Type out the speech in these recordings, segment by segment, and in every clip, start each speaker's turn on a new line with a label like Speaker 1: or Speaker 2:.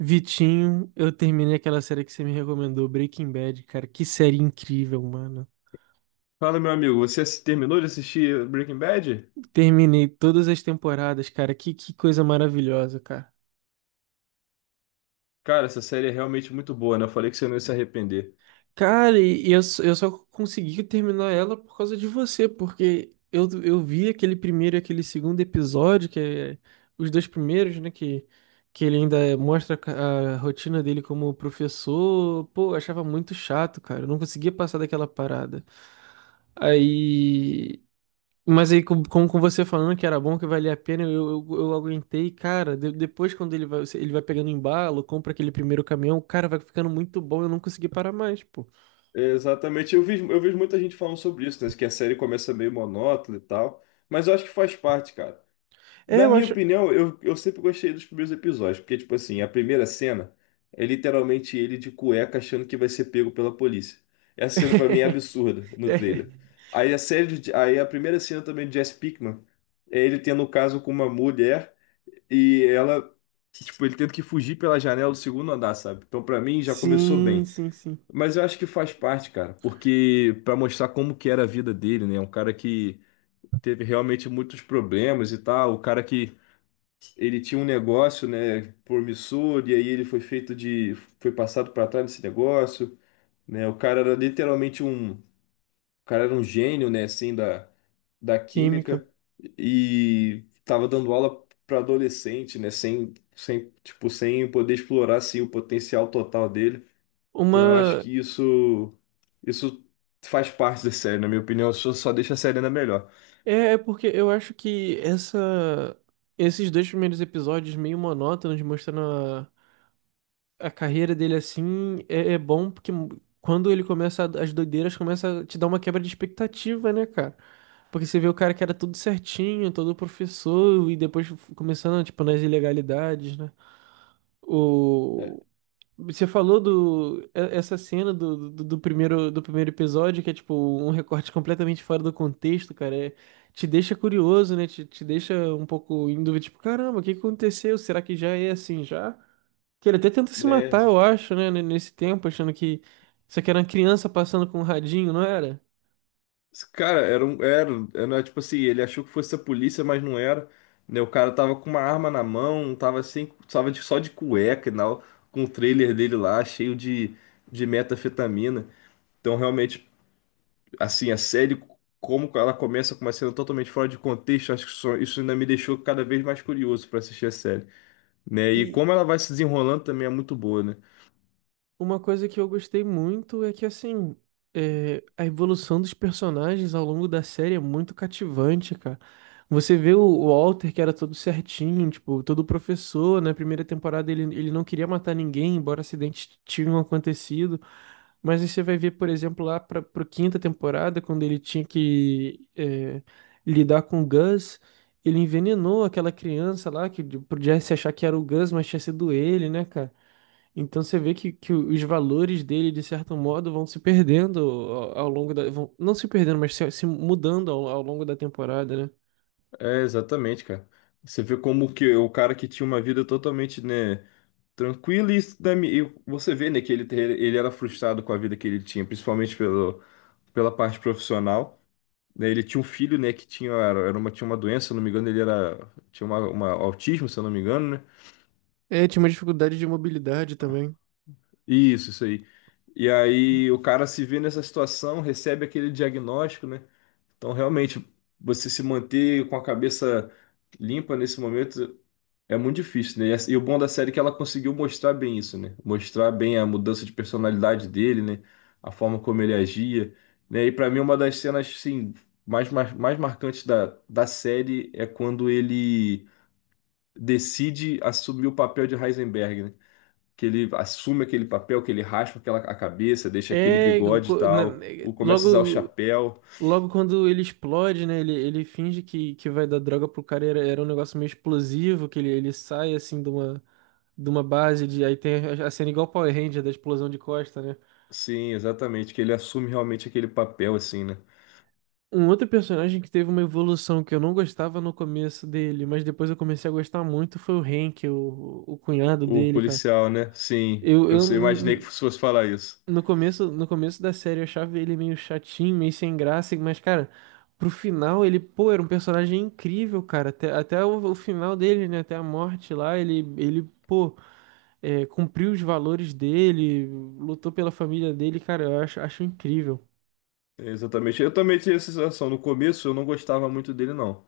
Speaker 1: Vitinho, eu terminei aquela série que você me recomendou, Breaking Bad, cara. Que série incrível, mano.
Speaker 2: Fala, meu amigo, terminou de assistir Breaking Bad?
Speaker 1: Terminei todas as temporadas, cara. Que coisa maravilhosa, cara.
Speaker 2: Cara, essa série é realmente muito boa, né? Eu falei que você não ia se arrepender.
Speaker 1: Cara, eu só consegui terminar ela por causa de você, porque eu vi aquele primeiro e aquele segundo episódio, que é os dois primeiros, né? Que ele ainda mostra a rotina dele como professor. Pô, eu achava muito chato, cara. Eu não conseguia passar daquela parada. Aí. Mas aí, como com você falando que era bom, que valia a pena, eu aguentei, cara. Depois, quando ele vai pegando embalo, compra aquele primeiro caminhão, cara, vai ficando muito bom, eu não consegui parar mais, pô.
Speaker 2: É, exatamente, eu vi, eu vejo muita gente falando sobre isso, né? Que a série começa meio monótona e tal, mas eu acho que faz parte, cara.
Speaker 1: É,
Speaker 2: Na
Speaker 1: eu
Speaker 2: minha
Speaker 1: acho.
Speaker 2: opinião, eu sempre gostei dos primeiros episódios, porque, tipo assim, a primeira cena é literalmente ele de cueca achando que vai ser pego pela polícia. Essa cena pra mim é absurda no
Speaker 1: É.
Speaker 2: trailer. Aí a primeira cena também de Jesse Pinkman é ele tendo um caso com uma mulher. E ela, tipo, ele tendo que fugir pela janela do segundo andar, sabe? Então, pra mim, já começou
Speaker 1: Sim,
Speaker 2: bem.
Speaker 1: sim, sim.
Speaker 2: Mas eu acho que faz parte, cara, porque pra mostrar como que era a vida dele, né? Um cara que teve realmente muitos problemas e tal, o cara que ele tinha um negócio, né, promissor e aí ele foi feito de foi passado pra trás desse negócio, né? O cara era um gênio, né, assim, da, da
Speaker 1: Química.
Speaker 2: química e tava dando aula para adolescente, né, sem, tipo, sem poder explorar, assim, o potencial total dele. Então eu acho
Speaker 1: Uma.
Speaker 2: que isso faz parte da série, na minha opinião, só deixa a série ainda melhor.
Speaker 1: É, é porque eu acho que essa. Esses dois primeiros episódios meio monótonos, mostrando a carreira dele assim é, é bom porque quando ele as doideiras começa a te dar uma quebra de expectativa, né, cara? Porque você vê o cara que era tudo certinho, todo professor e depois começando tipo nas ilegalidades, né?
Speaker 2: É,
Speaker 1: O você falou essa cena do primeiro do primeiro episódio, que é tipo um recorte completamente fora do contexto, cara, te deixa curioso, né? Te deixa um pouco em dúvida, tipo, caramba, o que aconteceu? Será que já é assim já? Que ele até tenta se
Speaker 2: né?
Speaker 1: matar, eu acho, né? Nesse tempo, achando que isso aqui era uma criança passando com um radinho, não era?
Speaker 2: Cara, era um. Era, era tipo assim, ele achou que fosse a polícia, mas não era. Né? O cara tava com uma arma na mão, tava assim, só de cueca e tal, com o trailer dele lá, cheio de metafetamina. Então, realmente, assim, a série, como ela começa com uma cena totalmente fora de contexto, isso ainda me deixou cada vez mais curioso pra assistir a série. Né? E
Speaker 1: E,
Speaker 2: como ela vai se desenrolando também é muito boa, né?
Speaker 1: Uma coisa que eu gostei muito é que, assim, é, a evolução dos personagens ao longo da série é muito cativante, cara. Você vê o Walter, que era todo certinho, tipo, todo professor, na primeira temporada ele não queria matar ninguém, embora acidentes tinham acontecido. Mas aí você vai ver, por exemplo, lá para a quinta temporada, quando ele tinha que é, lidar com o Gus, ele envenenou aquela criança lá, que podia se achar que era o Gus, mas tinha sido ele, né, cara? Então você vê que os valores dele, de certo modo, vão se perdendo ao, ao longo da. Vão, não se perdendo, mas se mudando ao longo da temporada, né?
Speaker 2: É, exatamente, cara. Você vê como que o cara que tinha uma vida totalmente, né? Tranquilo e e você vê, né, que ele era frustrado com a vida que ele tinha, principalmente pelo, pela parte profissional, né? Ele tinha um filho, né, que tinha, tinha uma doença, se eu não me engano, ele era, tinha uma autismo, se eu não me engano, né,
Speaker 1: É, tinha uma dificuldade de mobilidade também.
Speaker 2: isso aí, e aí o cara se vê nessa situação, recebe aquele diagnóstico, né, então realmente, você se manter com a cabeça limpa nesse momento é muito difícil, né? E e o bom da série é que ela conseguiu mostrar bem isso, né? Mostrar bem a mudança de personalidade dele, né? A forma como ele agia, né? E pra mim uma das cenas, assim, mais marcantes da, da série é quando ele decide assumir o papel de Heisenberg, né? Que ele assume aquele papel, que ele raspa a cabeça, deixa aquele
Speaker 1: É,
Speaker 2: bigode e tal, ou começa a usar o
Speaker 1: logo,
Speaker 2: chapéu.
Speaker 1: logo quando ele explode, né? Ele finge que vai dar droga pro cara, era, era um negócio meio explosivo, que ele sai assim de uma base de. Aí tem a cena igual Power Ranger da explosão de costa, né?
Speaker 2: Sim, exatamente, que ele assume realmente aquele papel, assim, né?
Speaker 1: Um outro personagem que teve uma evolução que eu não gostava no começo dele, mas depois eu comecei a gostar muito foi o Hank, o cunhado
Speaker 2: O
Speaker 1: dele, cara.
Speaker 2: policial, né? Sim,
Speaker 1: Eu, eu
Speaker 2: imaginei que
Speaker 1: n-
Speaker 2: fosse falar isso.
Speaker 1: no começo, no começo da série eu achava ele meio chatinho, meio sem graça, mas cara, pro final ele, pô, era um personagem incrível, cara. Até, o final dele, né, até a morte lá, ele, pô, é, cumpriu os valores dele, lutou pela família dele, cara, eu acho, acho incrível.
Speaker 2: É, exatamente. Eu também tinha essa sensação. No começo eu não gostava muito dele, não.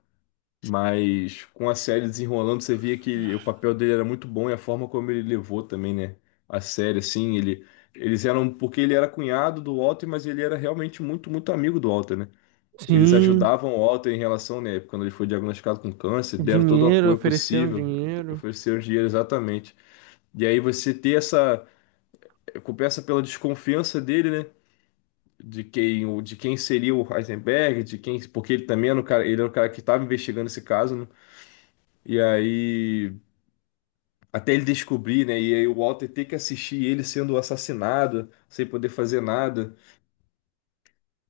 Speaker 2: Mas com a série desenrolando, você via que o papel dele era muito bom e a forma como ele levou também, né? A série, assim, ele. Eles eram. Porque ele era cunhado do Walter, mas ele era realmente muito, muito amigo do Walter, né? Eles
Speaker 1: Sim,
Speaker 2: ajudavam o Walter em relação, né? Quando ele foi diagnosticado com câncer, deram todo o
Speaker 1: dinheiro,
Speaker 2: apoio
Speaker 1: ofereceram
Speaker 2: possível,
Speaker 1: dinheiro.
Speaker 2: ofereceram dinheiro, exatamente. E aí você ter essa. Começa pela desconfiança dele, né? De quem seria o Heisenberg, de quem, porque ele também era o cara, ele era o cara que estava investigando esse caso, né? E aí, até ele descobrir, né? E aí o Walter ter que assistir ele sendo assassinado, sem poder fazer nada,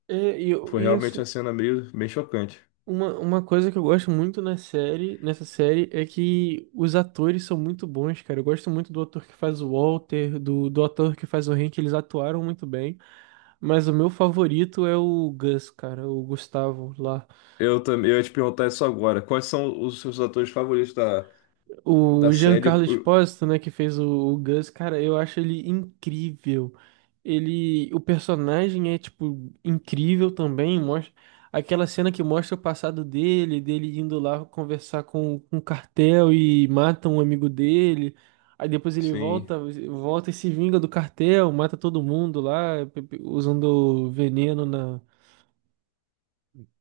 Speaker 1: É, e, eu-
Speaker 2: foi
Speaker 1: e
Speaker 2: realmente uma
Speaker 1: assim,
Speaker 2: cena meio, meio chocante.
Speaker 1: uma coisa que eu gosto muito na série, nessa série é que os atores são muito bons, cara. Eu gosto muito do ator que faz o Walter, do ator que faz o Hank, eles atuaram muito bem. Mas o meu favorito é o Gus, cara, o Gustavo lá.
Speaker 2: Eu também, eu ia te perguntar isso agora. Quais são os seus atores favoritos da, da
Speaker 1: O
Speaker 2: série?
Speaker 1: Giancarlo Espósito, né, que fez o Gus, cara, eu acho ele incrível. Ele, o personagem é tipo incrível também, mostra aquela cena que mostra o passado dele, dele indo lá conversar com o cartel e mata um amigo dele. Aí depois ele
Speaker 2: Sim.
Speaker 1: volta, volta e se vinga do cartel, mata todo mundo lá, usando veneno na,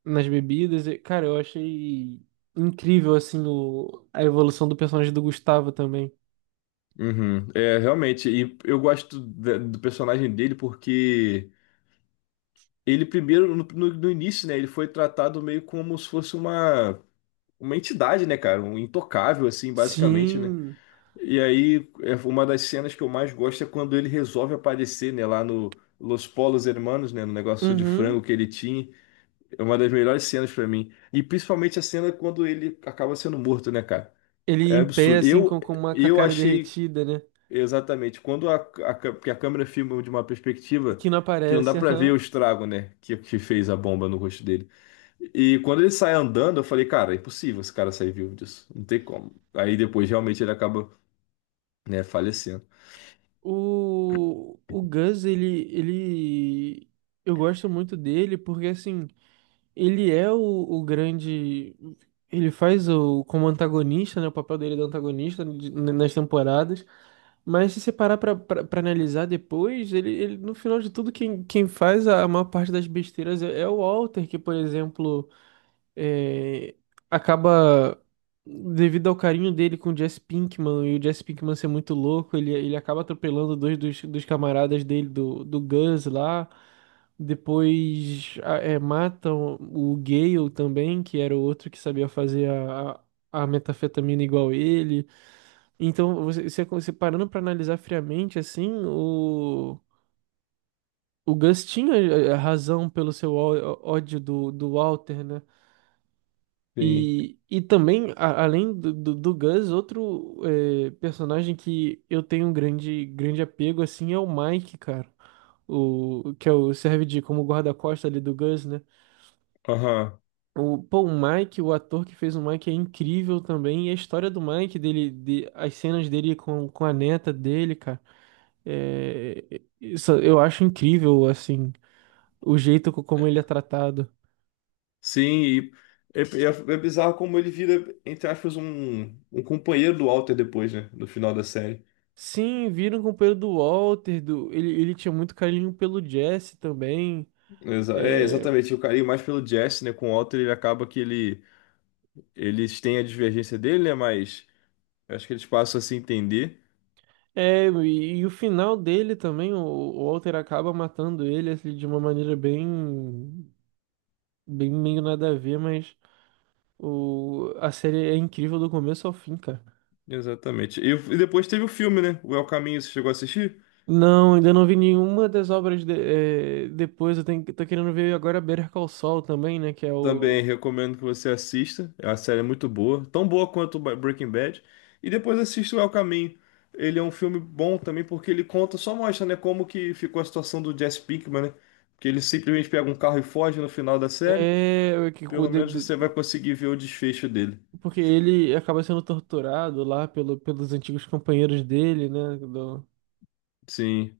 Speaker 1: nas bebidas. E, cara, eu achei incrível assim o, a evolução do personagem do Gustavo também.
Speaker 2: Uhum. É, realmente, e eu gosto do personagem dele porque ele primeiro, no início, né, ele foi tratado meio como se fosse uma entidade, né, cara? Um intocável, assim, basicamente, né?
Speaker 1: Sim.
Speaker 2: E aí, é uma das cenas que eu mais gosto é quando ele resolve aparecer, né, lá no Los Polos Hermanos, né, no negócio de frango
Speaker 1: Uhum.
Speaker 2: que ele tinha. É uma das melhores cenas pra mim. E principalmente a cena quando ele acaba sendo morto, né, cara?
Speaker 1: Ele
Speaker 2: É
Speaker 1: em pé,
Speaker 2: absurdo.
Speaker 1: assim, com uma com a
Speaker 2: Eu
Speaker 1: cara
Speaker 2: achei
Speaker 1: derretida, né?
Speaker 2: Exatamente. Quando porque a câmera filma de uma perspectiva
Speaker 1: Que não
Speaker 2: que não dá
Speaker 1: aparece.
Speaker 2: pra ver
Speaker 1: Aham.
Speaker 2: o estrago, né? Que fez a bomba no rosto dele. E quando ele sai andando, eu falei, cara, é impossível esse cara sair vivo disso. Não tem como. Aí depois realmente ele acaba, né, falecendo.
Speaker 1: O Gus, ele, ele. Eu gosto muito dele porque, assim, ele é o grande. Ele faz o como antagonista, né? O papel dele é de antagonista nas temporadas. Mas se você parar pra analisar depois, ele, no final de tudo, quem, quem faz a maior parte das besteiras é, é o Walter, que, por exemplo. É, acaba, devido ao carinho dele com o Jesse Pinkman e o Jesse Pinkman ser muito louco, ele acaba atropelando dois dos camaradas dele, do Gus lá. Depois é, matam o Gale também, que era o outro que sabia fazer a metafetamina igual ele. Então, você parando pra analisar friamente, assim, o Gus tinha eh, razão pelo seu ódio do Walter, né?
Speaker 2: Sim.
Speaker 1: E também, além do Gus, outro eh, personagem que eu tenho um grande, grande apego, assim, é o Mike, cara. O, que é o, serve de como guarda-costas ali do Gus, né?
Speaker 2: Aham.
Speaker 1: O, pô, o Mike, o ator que fez o Mike é incrível também. E a história do Mike, dele, de, as cenas dele com a neta dele, cara. É, isso eu acho incrível, assim, o jeito como ele é tratado.
Speaker 2: Sim, e é, é bizarro como ele vira, entre aspas, um companheiro do Walter depois, né? No final da série.
Speaker 1: Sim, viram com o pelo do Walter, do... Ele tinha muito carinho pelo Jesse também.
Speaker 2: É,
Speaker 1: É,
Speaker 2: exatamente. O carinho mais pelo Jesse, né? Com o Walter, ele acaba que ele. Eles têm a divergência dele, né? Mas. Eu acho que eles passam a se entender.
Speaker 1: é e o final dele também, o Walter acaba matando ele assim, de uma maneira bem, bem meio nada a ver, mas o, a série é incrível do começo ao fim, cara.
Speaker 2: Exatamente. E depois teve o filme, né? O El Caminho, você chegou a assistir?
Speaker 1: Não, ainda não vi nenhuma das obras é, depois. Eu tenho, tô querendo ver agora Better Call Saul também, né? Que é
Speaker 2: Também
Speaker 1: o.
Speaker 2: recomendo que você assista. É uma série, é muito boa, tão boa quanto Breaking Bad. E depois assista o El Caminho. Ele é um filme bom também porque ele conta, só mostra, né, como que ficou a situação do Jesse Pinkman, né? Que ele simplesmente pega um carro e foge no final da série.
Speaker 1: É, que, cu-
Speaker 2: Pelo menos você vai
Speaker 1: de-
Speaker 2: conseguir ver o desfecho dele.
Speaker 1: porque ele acaba sendo torturado lá pelo, pelos antigos companheiros dele, né?
Speaker 2: Sim,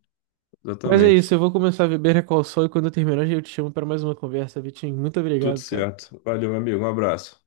Speaker 1: Mas é isso,
Speaker 2: exatamente.
Speaker 1: eu vou começar a beber Recall Sol e quando eu terminar eu te chamo para mais uma conversa, Vitinho. Muito
Speaker 2: Tudo
Speaker 1: obrigado, cara.
Speaker 2: certo. Valeu, meu amigo. Um abraço.